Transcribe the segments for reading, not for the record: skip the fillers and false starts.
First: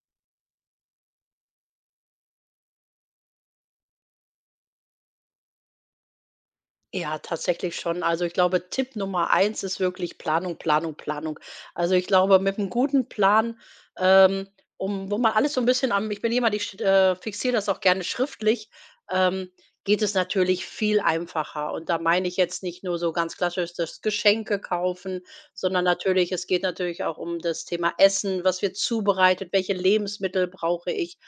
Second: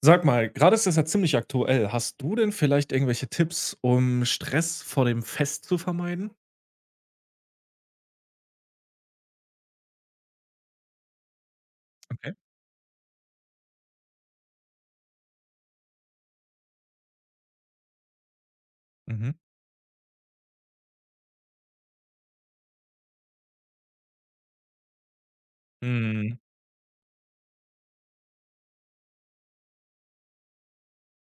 Sag mal, gerade ist das ja ziemlich aktuell. Hast du denn vielleicht irgendwelche Tipps, um Stress vor dem Fest zu vermeiden? Ja, tatsächlich schon. Also ich glaube, Tipp Nummer eins ist wirklich Planung, Planung, Planung. Also ich Okay. glaube, mit einem guten Plan, ähm, um wo man alles so ein bisschen am ich bin jemand, ich sch fixiere das auch gerne schriftlich, Mhm. ähm, geht es natürlich viel einfacher. Und da meine ich jetzt nicht nur so ganz klassisch das Geschenke kaufen, sondern natürlich Mhm. es geht natürlich auch um das Thema Essen, was wird zubereitet, welche Lebensmittel brauche ich?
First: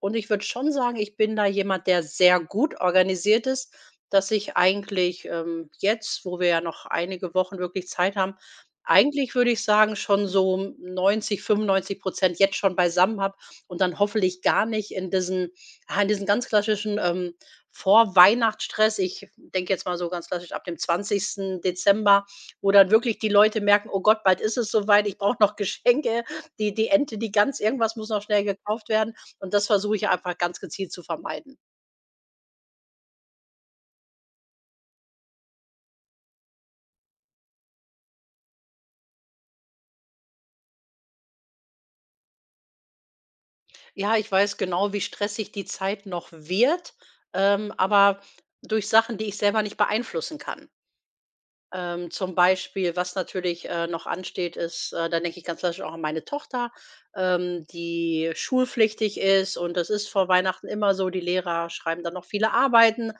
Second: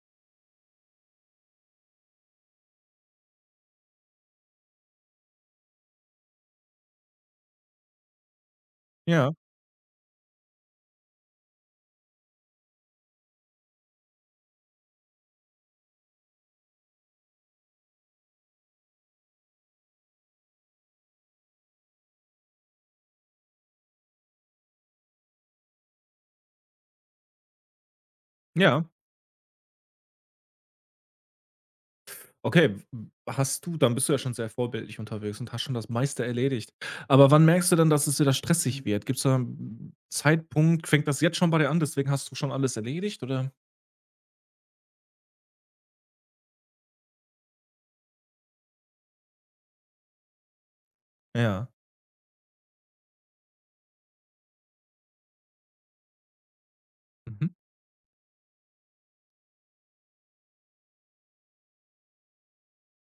Und ich würde schon sagen, ich bin da jemand, der sehr gut organisiert ist, dass ich eigentlich, jetzt, wo wir ja noch einige Wochen wirklich Zeit haben, Ja, eigentlich würde ich sagen, schon so 90, 95 jetzt schon beisammen habe und dann hoffentlich gar nicht in diesen, ja, in diesen ganz klassischen, Vorweihnachtsstress, ich denke jetzt mal so ganz klassisch ab dem 20. Dezember, wo dann wirklich die Leute merken: „Oh Gott, bald ist es soweit, ich brauche noch Geschenke, die Ente, die Gans, irgendwas muss noch schnell ja. gekauft werden." Und das versuche ich einfach ganz gezielt zu vermeiden. Okay, w hast du dann bist du ja schon sehr vorbildlich unterwegs und hast schon das meiste erledigt. Aber wann merkst du denn, dass es wieder stressig wird? Gibt's da einen Zeitpunkt fängt das jetzt schon bei dir an, deswegen hast du schon alles erledigt, oder? Ja, ich weiß genau, wie stressig die Zeit noch wird, aber durch Sachen, die ich selber nicht beeinflussen kann. Ja. Zum Beispiel, was natürlich, noch ansteht, ist da denke ich ganz klassisch auch an meine Tochter, Mhm. Die schulpflichtig ist, und das ist vor Weihnachten immer so, die Lehrer schreiben dann noch viele Arbeiten.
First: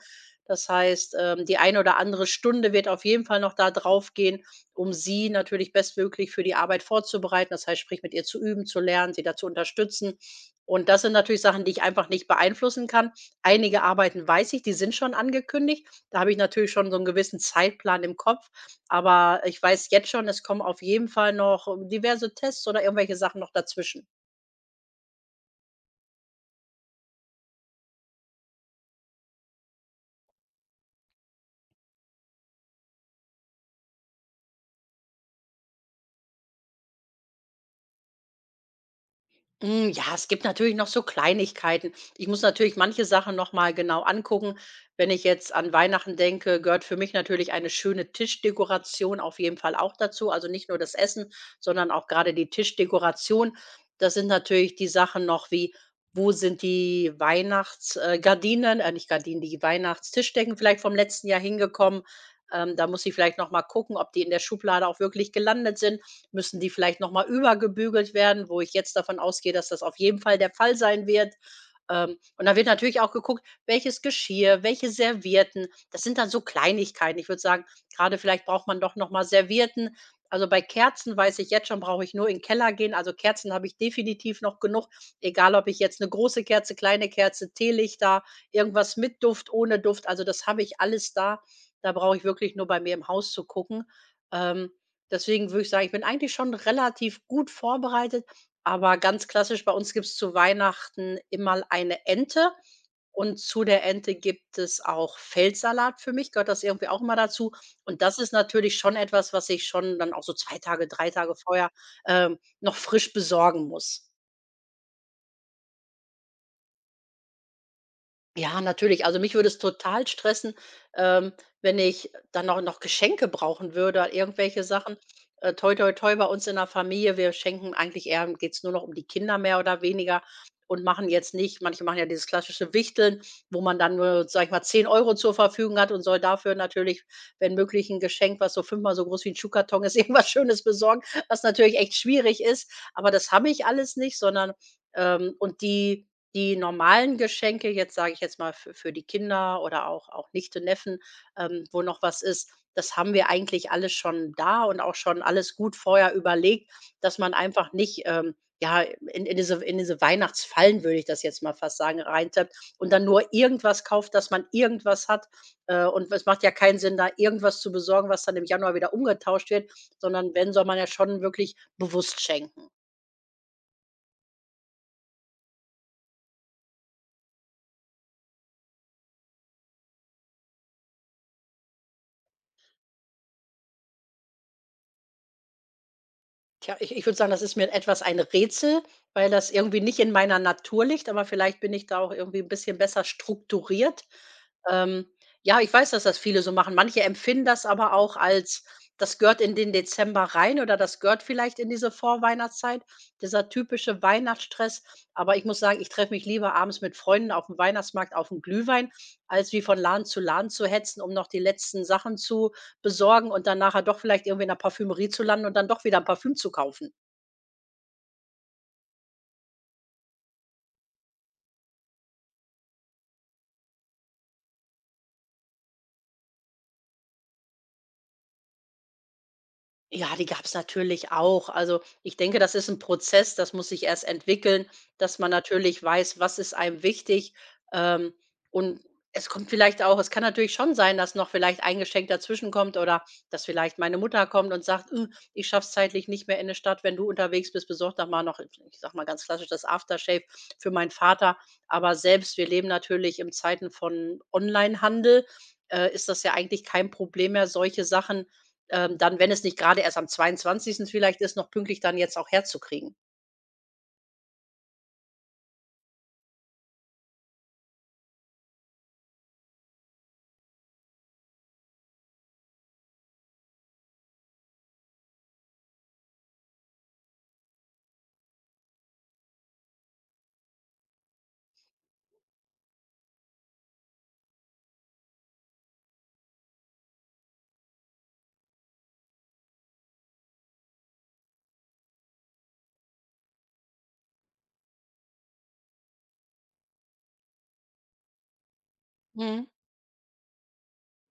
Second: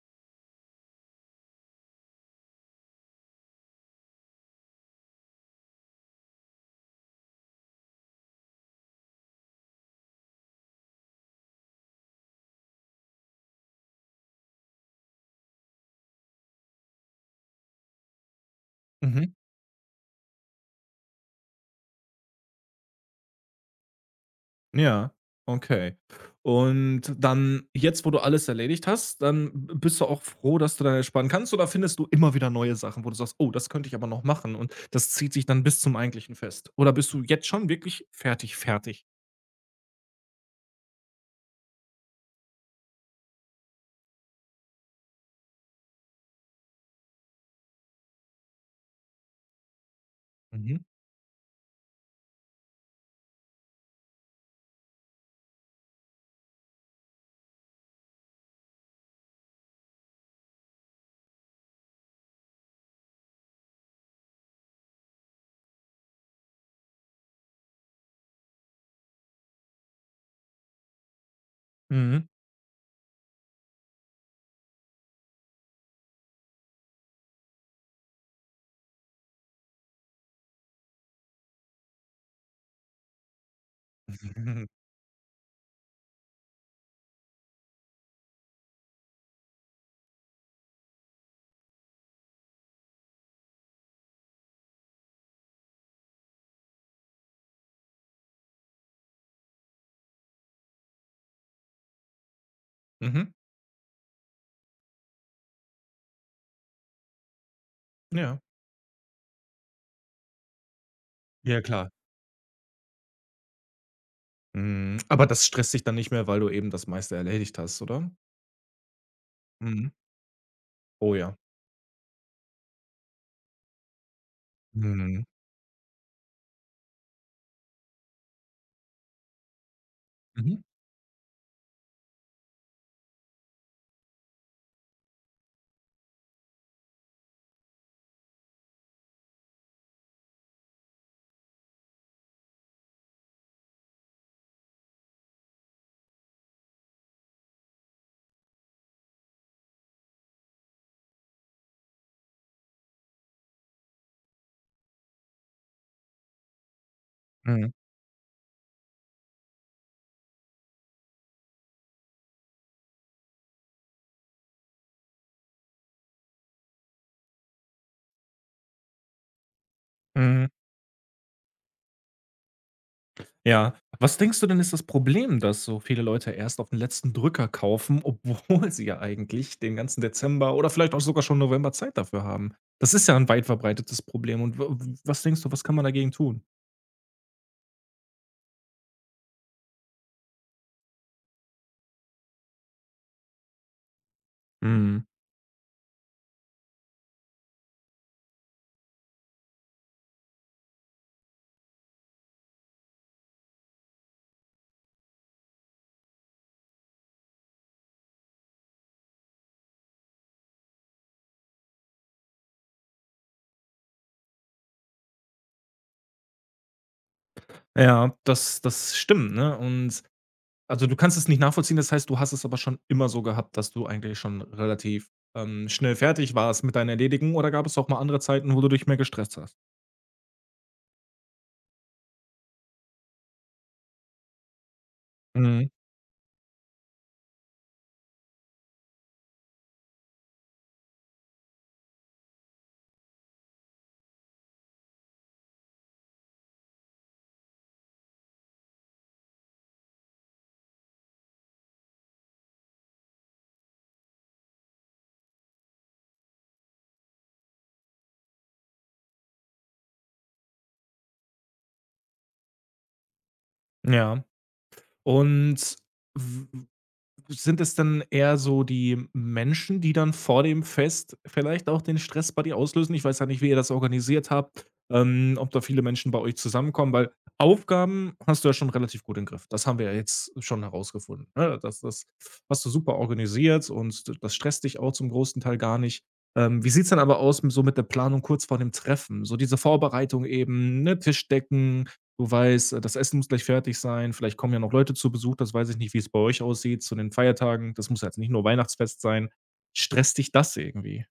Das heißt, die eine oder andere Stunde wird auf jeden Fall noch da drauf gehen, um sie natürlich bestmöglich für die Arbeit vorzubereiten. Das heißt, sprich mit ihr zu üben, zu lernen, sie dazu unterstützen. Und das sind natürlich Sachen, die ich einfach nicht beeinflussen kann. Einige Arbeiten weiß ich, die sind schon angekündigt. Da habe ich natürlich schon so einen gewissen Zeitplan im Kopf, Mhm. aber ich weiß jetzt schon, es kommen auf jeden Fall noch diverse Tests oder irgendwelche Sachen noch dazwischen. Ja, okay. Und dann jetzt, wo du alles erledigt hast, dann b bist du auch froh, dass du dann entspannen kannst, oder findest du immer wieder neue Sachen, wo du sagst: „Oh, das könnte ich aber noch machen“ und das zieht sich dann bis zum eigentlichen Fest? Oder bist du jetzt schon wirklich fertig, fertig? Hm, ja, es gibt natürlich noch so Kleinigkeiten. Ich muss natürlich manche Sachen noch mal genau angucken. Wenn ich jetzt an Weihnachten denke, gehört für mich natürlich eine schöne Tischdekoration auf jeden Fall auch dazu. Also nicht nur Mhm. das Essen, sondern auch gerade die Tischdekoration. Das sind natürlich die Sachen noch wie: Wo sind die Weihnachtsgardinen? Nicht Gardinen, die Weihnachtstischdecken, vielleicht vom letzten Jahr hingekommen? Da muss ich vielleicht noch mal gucken, ob die in der Schublade auch wirklich gelandet sind. Müssen die vielleicht noch mal übergebügelt werden, wo ich jetzt davon ausgehe, dass das auf jeden Fall der Fall sein wird. Mhm. Und da wird natürlich auch geguckt, welches Geschirr, welche Servietten. Das sind dann so Kleinigkeiten. Ich würde sagen, gerade vielleicht braucht man doch noch mal Servietten. Also, bei Kerzen weiß ich jetzt schon, brauche ich nur in den Keller gehen. Also, Kerzen habe ich definitiv noch genug, egal ob ich jetzt eine große Kerze, kleine Kerze, Teelichter, irgendwas mit Duft, ohne Duft. Also, das habe ich alles da. Da brauche ich wirklich nur bei mir im Haus zu gucken. Ähm, Deswegen würde ich sagen, ich bin eigentlich schon relativ gut vorbereitet, aber ganz klassisch bei uns gibt es zu Weihnachten immer eine Ente, Mhm. und zu der Ente gibt es auch Feldsalat. Für mich gehört das irgendwie auch immer dazu, und das ist Ja. natürlich schon etwas, was ich schon dann auch so 2 Tage, 3 Tage Ja, vorher, klar. Noch frisch besorgen muss. Mhm. Aber das stresst dich dann nicht mehr, weil du eben das meiste erledigt hast, oder? Ja, natürlich. Also, mich würde es Mhm. total stressen, Oh ähm, ja. wenn ich dann auch noch Geschenke brauchen würde, irgendwelche Sachen. Mhm. Toi, toi, toi, bei uns in der Familie, wir schenken eigentlich, eher geht's nur noch um die Kinder mehr oder weniger, Mhm. und machen jetzt nicht, manche machen ja dieses klassische Wichteln, wo man dann nur, sage ich mal, 10 Euro zur Verfügung hat und soll dafür natürlich, wenn möglich, ein Geschenk, was so fünfmal so groß wie ein Schuhkarton ist, irgendwas Schönes besorgen, was natürlich echt schwierig ist. Aber das habe ich alles nicht, sondern und die normalen Geschenke jetzt, sage ich jetzt mal, für die Kinder oder auch Nichte, Neffen, wo noch was ist, das haben wir eigentlich alles schon da und auch schon alles gut vorher überlegt, dass man Mhm. einfach nicht, ja, in diese Weihnachtsfallen, würde ich das jetzt mal fast sagen, reintappt und dann nur irgendwas kauft, dass man irgendwas hat. Und es macht ja keinen Sinn, da irgendwas zu besorgen, was dann im Januar wieder umgetauscht wird, sondern Mhm. wenn, soll man ja schon wirklich bewusst schenken. Ja. Was denkst du denn, ist das Problem, dass so viele Leute erst auf den letzten Drücker kaufen, obwohl sie ja eigentlich den ganzen Dezember oder vielleicht auch sogar schon November Zeit dafür haben? Das ist ja ein weit verbreitetes Problem und w w was denkst du, was kann man dagegen tun? Tja, ich würde sagen, das ist mir etwas ein Rätsel, weil das irgendwie nicht in meiner Natur liegt, aber vielleicht bin ich da auch irgendwie ein bisschen besser strukturiert. Mhm. Ähm, ja, ich weiß, dass das viele so machen. Manche empfinden das aber auch als, das gehört in den Dezember rein, oder das gehört vielleicht in diese Vorweihnachtszeit, dieser typische Weihnachtsstress. Aber ich muss sagen, ich treffe mich lieber abends mit Freunden auf dem Weihnachtsmarkt auf dem Glühwein, als wie von Laden zu hetzen, um noch die letzten Sachen zu besorgen und dann nachher doch vielleicht irgendwie in der Parfümerie zu landen und dann doch wieder ein Parfüm zu kaufen. Ja, das stimmt, ne? Und also, du kannst es nicht nachvollziehen, das heißt, du hast es aber schon immer so gehabt, dass du eigentlich schon relativ, schnell fertig warst mit deinen Erledigen, oder gab es auch mal andere Zeiten, wo du dich mehr gestresst hast? Ja, die gab es natürlich auch. Also, ich denke, das ist ein Prozess, das muss sich erst entwickeln, dass man Mhm. natürlich weiß, was ist einem wichtig. Ähm, und es kommt vielleicht auch, es kann natürlich schon sein, dass noch vielleicht ein Geschenk dazwischen kommt oder dass vielleicht meine Mutter kommt und sagt: Ich schaff's zeitlich nicht mehr in der Stadt, wenn du unterwegs bist, besorg doch mal noch", ich sage mal ganz klassisch, das Aftershave für meinen Vater. Aber selbst, wir leben natürlich in Zeiten von Onlinehandel, ist das ja eigentlich kein Problem mehr, solche Sachen, dann, wenn es nicht gerade erst am 22. vielleicht ist, noch pünktlich dann jetzt auch herzukriegen. Ja. Und w sind es dann eher so die Menschen, die dann vor dem Fest vielleicht auch den Stress bei dir auslösen? Ich weiß ja nicht, wie ihr das organisiert habt, ob da viele Menschen bei euch zusammenkommen, weil Aufgaben hast du ja schon relativ gut im Griff. Das haben wir ja jetzt schon herausgefunden. Ne? Das hast du super organisiert und das stresst dich auch zum großen Teil gar nicht. Wie sieht es denn aber aus so mit der Planung kurz vor dem Treffen? So diese Vorbereitung eben, ne? Tischdecken, du weißt, das Essen muss gleich fertig sein. Vielleicht kommen ja noch Leute zu Besuch. Das weiß ich nicht, wie es bei euch aussieht zu den Feiertagen. Das muss ja jetzt nicht nur Weihnachtsfest sein. Mhm. Stresst dich das irgendwie?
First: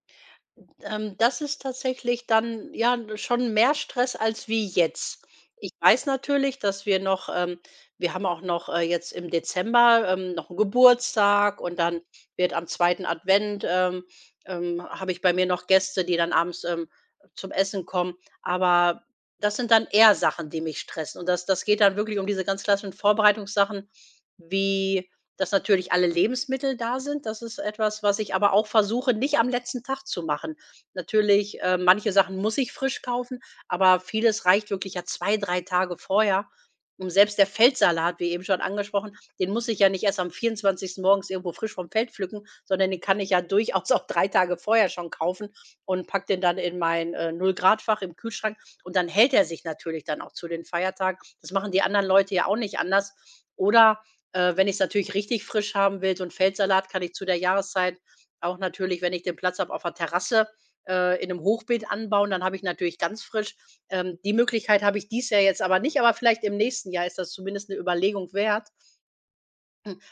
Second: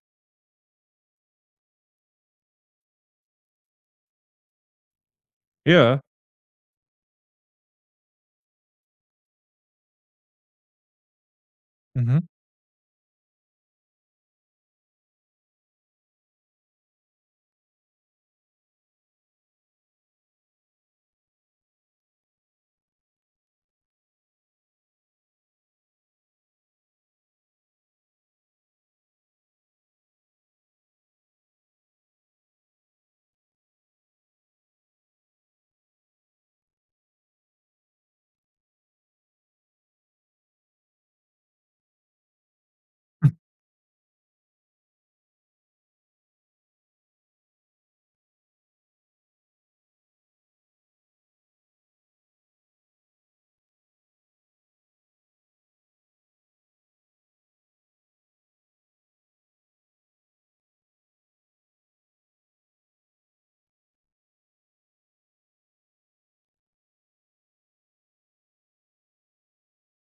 Das ist tatsächlich dann, ja, schon mehr Stress als wie jetzt. Ich Ja. weiß natürlich, dass wir noch, wir haben auch noch, jetzt im Dezember, noch 'n Geburtstag, und dann Mhm. wird am zweiten Advent, habe ich bei mir noch Gäste, die dann abends, zum Essen kommen. Aber das sind dann eher Sachen, die mich stressen. Und das geht dann wirklich um diese ganz klassischen Vorbereitungssachen wie: dass natürlich alle Lebensmittel da sind, das ist etwas, was ich aber auch versuche, nicht am letzten Tag zu machen. Natürlich, manche Sachen muss ich frisch kaufen, aber vieles reicht wirklich ja 2, 3 Tage vorher. Und selbst der Feldsalat, wie eben schon angesprochen, den muss ich ja nicht erst am 24. morgens irgendwo frisch vom Feld pflücken, sondern den kann ich ja durchaus auch 3 Tage vorher schon kaufen und pack den dann in mein, Null-Grad-Fach im Kühlschrank, und dann hält er sich natürlich dann auch zu den Feiertagen. Das machen die anderen Leute ja auch nicht anders. Oder wenn ich es natürlich richtig frisch haben will, so 'n Feldsalat kann ich zu der Jahreszeit auch natürlich, wenn ich den Platz habe, auf der Terrasse, in einem Hochbeet anbauen, dann habe ich natürlich ganz frisch. Die Möglichkeit habe ich dies Jahr jetzt aber nicht, aber vielleicht im nächsten Jahr ist das zumindest eine Überlegung wert.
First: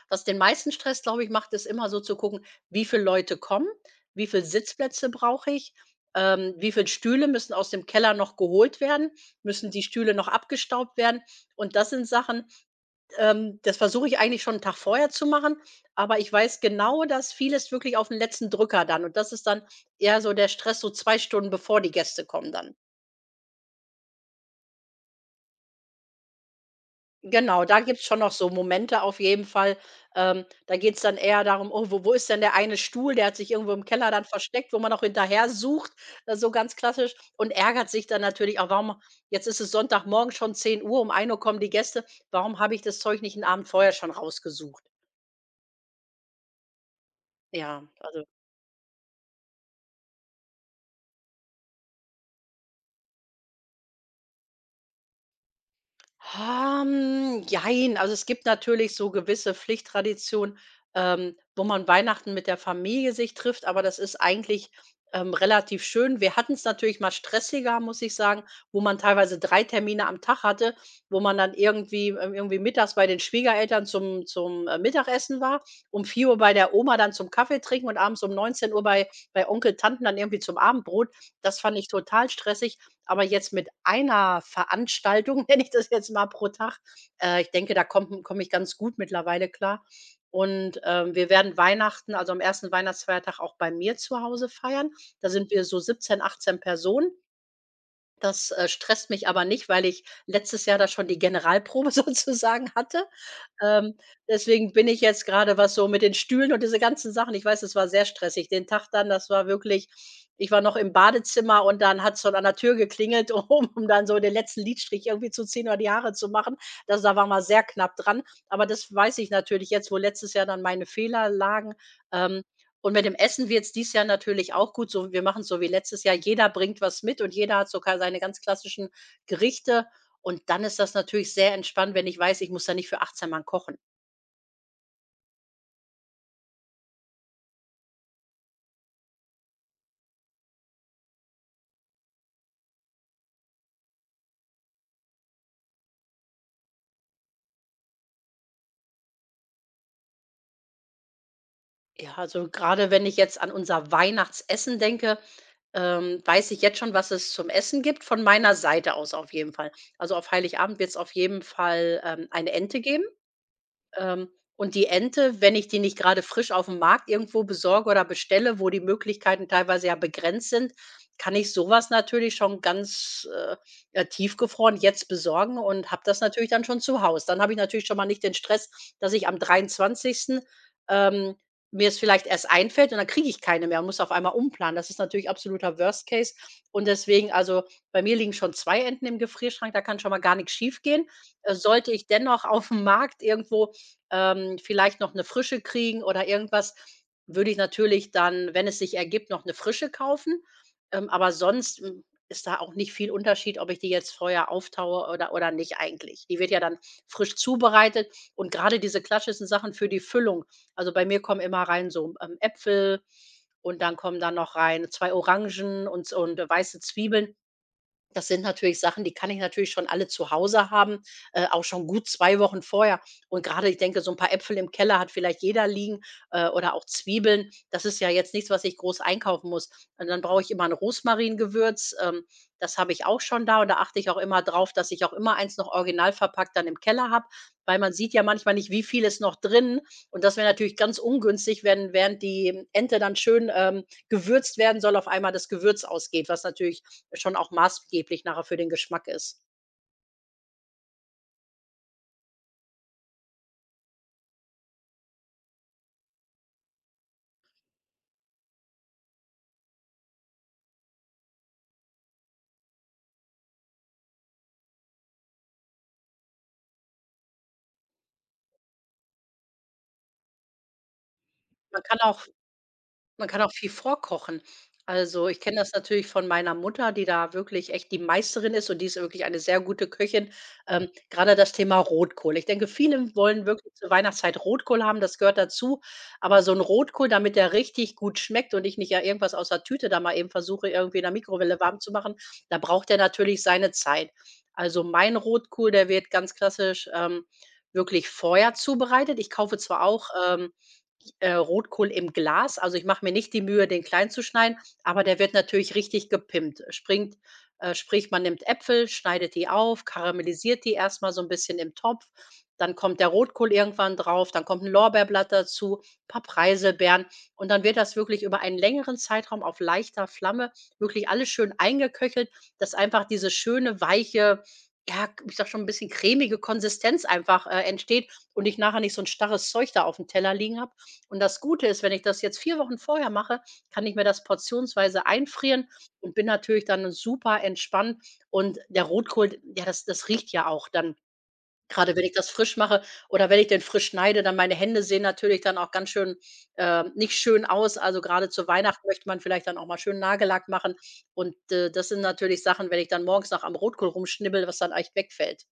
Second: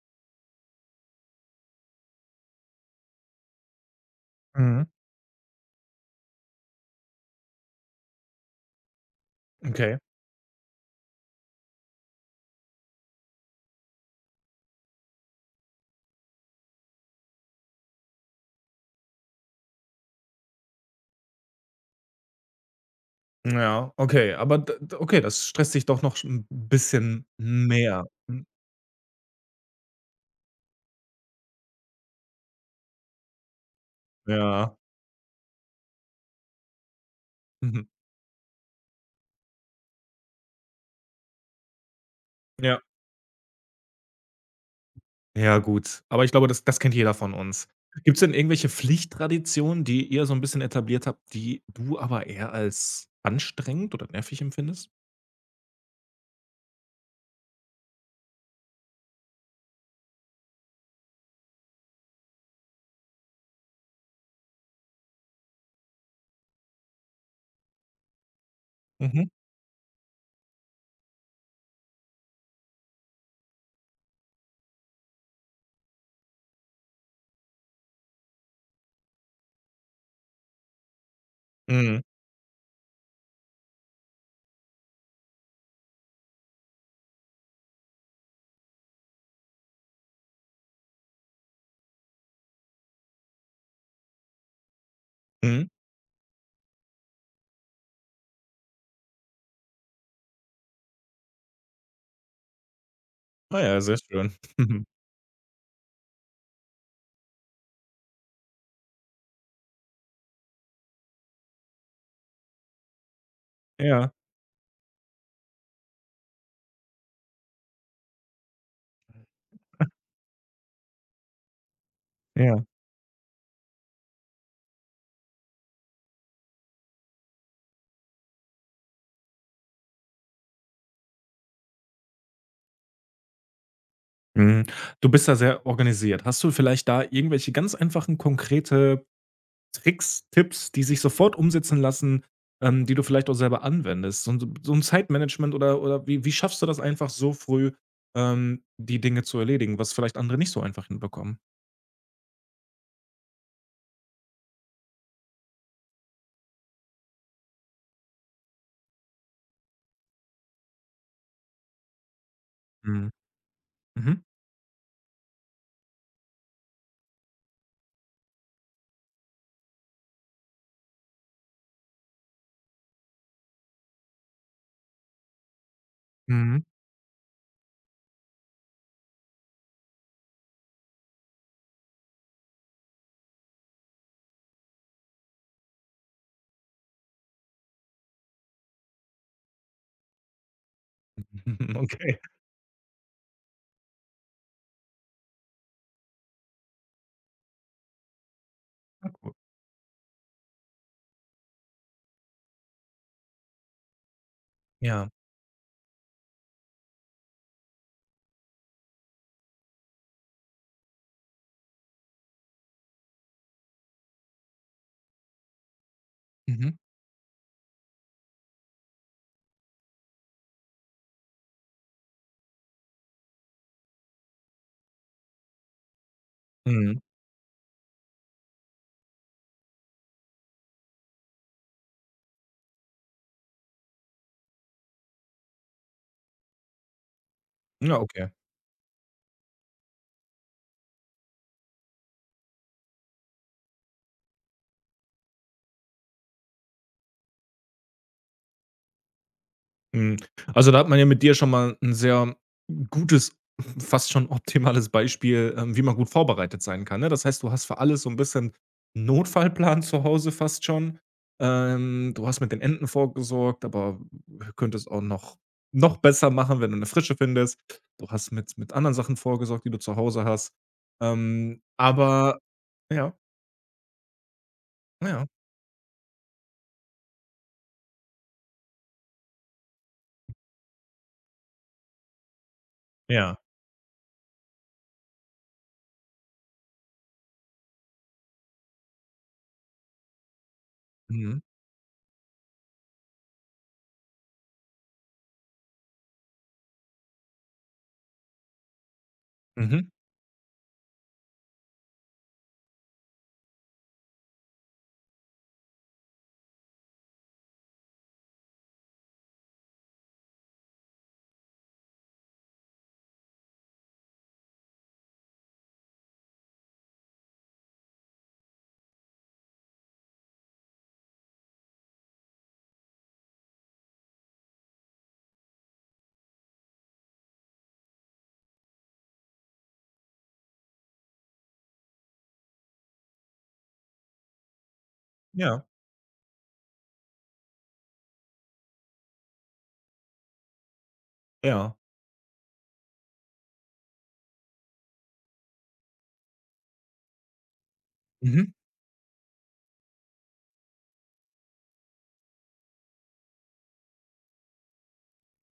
Was den meisten Stress, glaube ich, macht, ist immer so zu gucken, wie viele Leute kommen, wie viele Mhm. Sitzplätze brauche ich, wie viele Stühle müssen aus dem Keller noch geholt werden, müssen die Okay. Stühle noch abgestaubt werden? Und das sind Sachen, das versuche ich eigentlich schon einen Tag vorher zu machen, aber ich weiß genau, dass vieles wirklich auf den letzten Drücker dann, und das ist dann eher so der Stress so 2 Stunden, bevor die Gäste kommen dann. Ja, okay. Aber d d okay, das stresst dich doch noch ein bisschen Genau, da gibt's mehr. schon noch Hm, so Momente, auf jeden Fall. Da geht's dann eher darum: „Oh, wo ist denn der eine Stuhl? Der hat sich irgendwo im Keller dann versteckt", ja. wo man noch hinterher sucht, so ganz klassisch, und Mhm. ärgert sich dann natürlich auch: „Warum, jetzt ist es Sonntagmorgen, schon 10 Uhr, um 1 Uhr kommen die Gäste. Warum habe Ja. ich das Zeug nicht einen Abend vorher schon rausgesucht?" Ja, gut. Aber ich glaube, das kennt jeder von uns. Ja, Gibt's also, denn irgendwelche Pflichttraditionen, die ihr so ein bisschen etabliert habt, die du aber eher als anstrengend oder nervig empfindest? Jein. Also, es gibt natürlich so gewisse Pflichttraditionen, wo man Weihnachten mit der Familie sich trifft, aber das ist eigentlich, relativ schön. Wir hatten es natürlich mal stressiger, muss ich sagen, wo man Mhm. teilweise 3 Termine am Tag hatte, wo man dann irgendwie, irgendwie mittags bei den Schwiegereltern zum Mittagessen war, um 4 Uhr bei der Oma dann zum Kaffee trinken und abends um 19 Uhr bei Onkel, Tanten dann irgendwie zum Abendbrot. Das fand ich Mhm. total stressig. Aber jetzt mit einer Veranstaltung, nenne ich das jetzt mal, pro Tag, ich denke, da komm ich ganz gut mittlerweile klar. Wir werden Weihnachten, also am ersten Weihnachtsfeiertag, auch bei mir zu Hause feiern. Da sind wir Mhm. so 17, 18 Personen. Das stresst mich aber nicht, weil ich letztes Jahr da schon die Generalprobe sozusagen hatte. Ah ja, sehr Ähm, schön. Deswegen bin ich jetzt gerade, was so mit den Stühlen und diese ganzen Sachen, ich weiß, es war sehr stressig. Den Tag dann, das war wirklich, ich war noch im Badezimmer und dann hat's schon an der Tür geklingelt, um dann Ja, so den letzten Lidstrich irgendwie zu ziehen oder die Haare zu machen. Das, da war wir sehr knapp dran. Aber das weiß ich natürlich jetzt, wo letztes Jahr dann meine Fehler lagen, ähm, ja. und mit dem Essen wird es dieses Jahr natürlich auch gut. So, wir machen's so wie letztes Jahr. Jeder bringt was mit und jeder hat so ka seine ganz klassischen Gerichte. Und dann ist das natürlich sehr entspannt, wenn ich weiß, ich muss da nicht für 18 Mann kochen. Mhm. Du bist da sehr organisiert. Hast du vielleicht da irgendwelche ganz einfachen, konkrete Tricks, Tipps, die sich sofort umsetzen lassen, die du vielleicht auch selber anwendest? So ein so 'n Zeitmanagement, oder oder wie schaffst du das einfach so früh, die Dinge zu erledigen, was vielleicht andere nicht so einfach hinbekommen? Ja, also gerade wenn ich jetzt an unser Weihnachtsessen denke, weiß ich jetzt schon, was es zum Essen gibt, von meiner Seite aus auf jeden Fall. Also, auf Heiligabend wird es auf jeden Fall, eine Ente geben. Mhm. Mhm. Ähm, und die Ente, wenn ich die nicht gerade frisch auf dem Markt irgendwo besorge oder bestelle, wo die Möglichkeiten teilweise ja begrenzt sind, kann ich sowas natürlich schon ganz, tiefgefroren jetzt besorgen und habe das natürlich Mhm. dann schon zu Hause. Dann habe ich natürlich schon mal nicht den Stress, dass ich am 23., ähm, mir es vielleicht erst einfällt und dann kriege ich keine mehr und muss auf einmal umplanen. Das ist natürlich absoluter Worst Case, und deswegen, also, bei mir liegen schon 2 Enten im Gefrierschrank, da kann schon mal gar nix schiefgehen. Äh, sollte ich Okay. dennoch auf dem Markt irgendwo vielleicht noch eine Frische kriegen oder irgendwas, würde ich natürlich dann, wenn es sich ergibt, noch eine Frische kaufen. Aber sonst, hm, ist da auch nicht viel Unterschied, ob ich die jetzt vorher Ja. auftaue oder nicht, eigentlich. Die wird ja dann frisch zubereitet, und gerade diese klassischen Sachen für die Füllung. Also, bei mir kommen immer rein so, Äpfel, und dann kommen dann noch rein 2 Orangen und z und Mhm. weiße Zwiebeln. Das sind natürlich Sachen, die kann ich natürlich schon alle zu Hause haben, auch schon gut 2 Wochen vorher. Und gerade, ich denke, so ein paar Äpfel im Keller hat vielleicht jeder liegen, oder auch Mhm. Zwiebeln. Das ist ja jetzt nichts, was ich groß einkaufen muss. Und dann brauche ich immer ein Rosmaringewürz, das habe ich auch schon da, und da achte ich auch immer drauf, dass ich auch immer eins noch original verpackt dann im Keller habe, weil man Ja, sieht ja okay. manchmal nicht, wie viel ist noch drin. Und das wäre natürlich ganz ungünstig, wenn während die Ente dann schön, gewürzt werden soll, auf einmal das Gewürz ausgeht, was natürlich schon auch maßgeblich nachher für den Geschmack ist. Mhm. Also, da hat man ja mit dir schon mal ein sehr gutes, fast schon optimales Beispiel, wie man gut vorbereitet sein kann, ne? Das heißt, du hast für alles so ein bisschen Notfallplan zu Hause fast schon. Du hast mit den Enten vorgesorgt, aber könntest auch noch besser machen, wenn du eine Frische findest. Du hast mit anderen Sachen vorgesorgt, die du zu Hause hast. Man kann auch Aber ja, Man kann auch viel vorkochen. ja, Also, ich kenne das natürlich von meiner Mutter, die da wirklich echt die Meisterin ist, und die ist wirklich eine sehr gute Köchin. Grade das Thema Rotkohl. Ich denke, viele ja. wollen wirklich zur Weihnachtszeit Rotkohl haben, das gehört dazu. Aber so ein Rotkohl, damit der richtig gut schmeckt und ich nicht ja irgendwas aus der Tüte da mal eben versuche, irgendwie in der Mhm, Mikrowelle warm zu machen, da braucht der natürlich seine Zeit. Also, mein Rotkohl, der wird ganz klassisch, wirklich vorher zubereitet. Ich kaufe zwar mhm, auch, Rotkohl im Glas. Also, ich mache mir nicht die Mühe, den klein zu schneiden, aber der wird natürlich richtig gepimpt. Springt Sprich, man nimmt Äpfel, schneidet die auf, karamellisiert die erstmal so ein bisschen im Topf, dann kommt der Rotkohl irgendwann drauf, dann kommt ein Lorbeerblatt dazu, ein paar Preiselbeeren, und dann wird das wirklich über einen längeren Zeitraum auf leichter Flamme wirklich alles schön eingeköchelt, dass einfach diese schöne, weiche, ja, ich sage schon ein bisschen cremige Konsistenz einfach, entsteht, und ich nachher nicht so ein starres Zeug da auf dem Teller liegen habe, und das Gute ist, wenn ich das jetzt 4 Wochen vorher mache, kann ich mir das portionsweise ja, einfrieren und bin natürlich dann super entspannt. Und der Rotkohl, ja, das riecht ja auch dann, ja. gerade wenn ich das frisch mache oder wenn ich den frisch schneide, dann meine Hände sehen natürlich dann auch ganz schön, nicht schön aus. Also, gerade zu Mhm. Weihnachten möchte man vielleicht dann auch mal schön Nagellack machen. Und das sind natürlich Sachen, wenn ich dann morgens noch am Rotkohl rumschnibbele, was dann echt wegfällt.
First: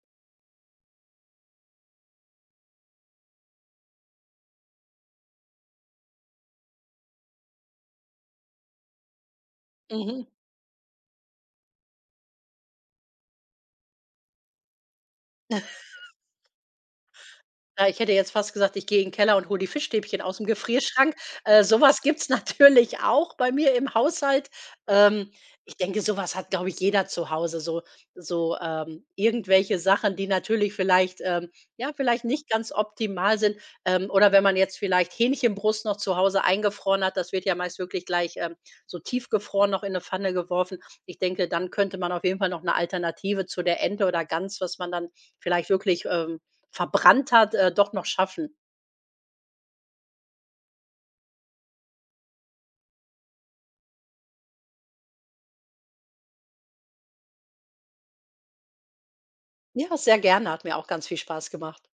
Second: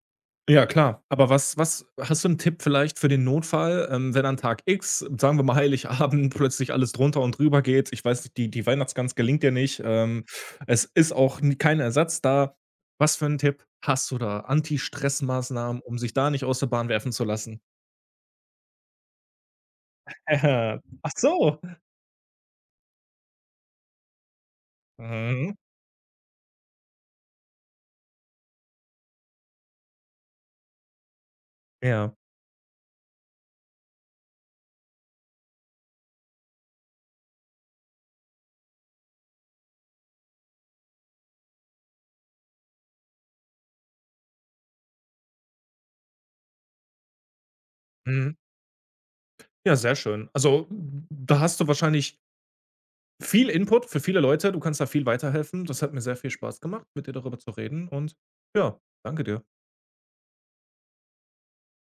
Ja, klar. Aber was hast du einen Tipp vielleicht für den Notfall, wenn an Tag X, sagen wir mal Heiligabend, plötzlich alles drunter und drüber geht? Ich weiß nicht, die Weihnachtsgans gelingt dir nicht. Mhm. Es ist auch n kein Ersatz da. Was für einen Tipp hast du da? Anti-Stress-Maßnahmen, um sich da nicht aus der Bahn werfen zu lassen? Ja, ich hätte jetzt fast gesagt, ich gehe in 'n Keller und hole die Fischstäbchen aus dem ach Gefrierschrank. so. So was gibt's natürlich auch bei mir im Haushalt. Ähm, Mhm. Ich denke, sowas hat, glaube ich, jeder zu Hause, so irgendwelche Sachen, die natürlich vielleicht, ja, Ja. vielleicht nicht ganz optimal sind. Oder wenn man jetzt vielleicht Hähnchenbrust noch zu Hause eingefroren hat, das wird ja meist wirklich gleich, so tiefgefroren noch in eine Pfanne geworfen. Ich denke, dann könnte man auf jeden Fall noch eine Alternative zu der Ente oder Gans, was man dann vielleicht wirklich, verbrannt hat, doch noch Mhm. schaffen. Ja, sehr schön. Also, da hast du wahrscheinlich viel Input für viele Leute. Du kannst da viel weiterhelfen. Das hat mir sehr viel Spaß gemacht, mit dir darüber zu reden, und ja, danke dir. Ja, sehr gerne, hat mir auch ganz viel Spaß gemacht.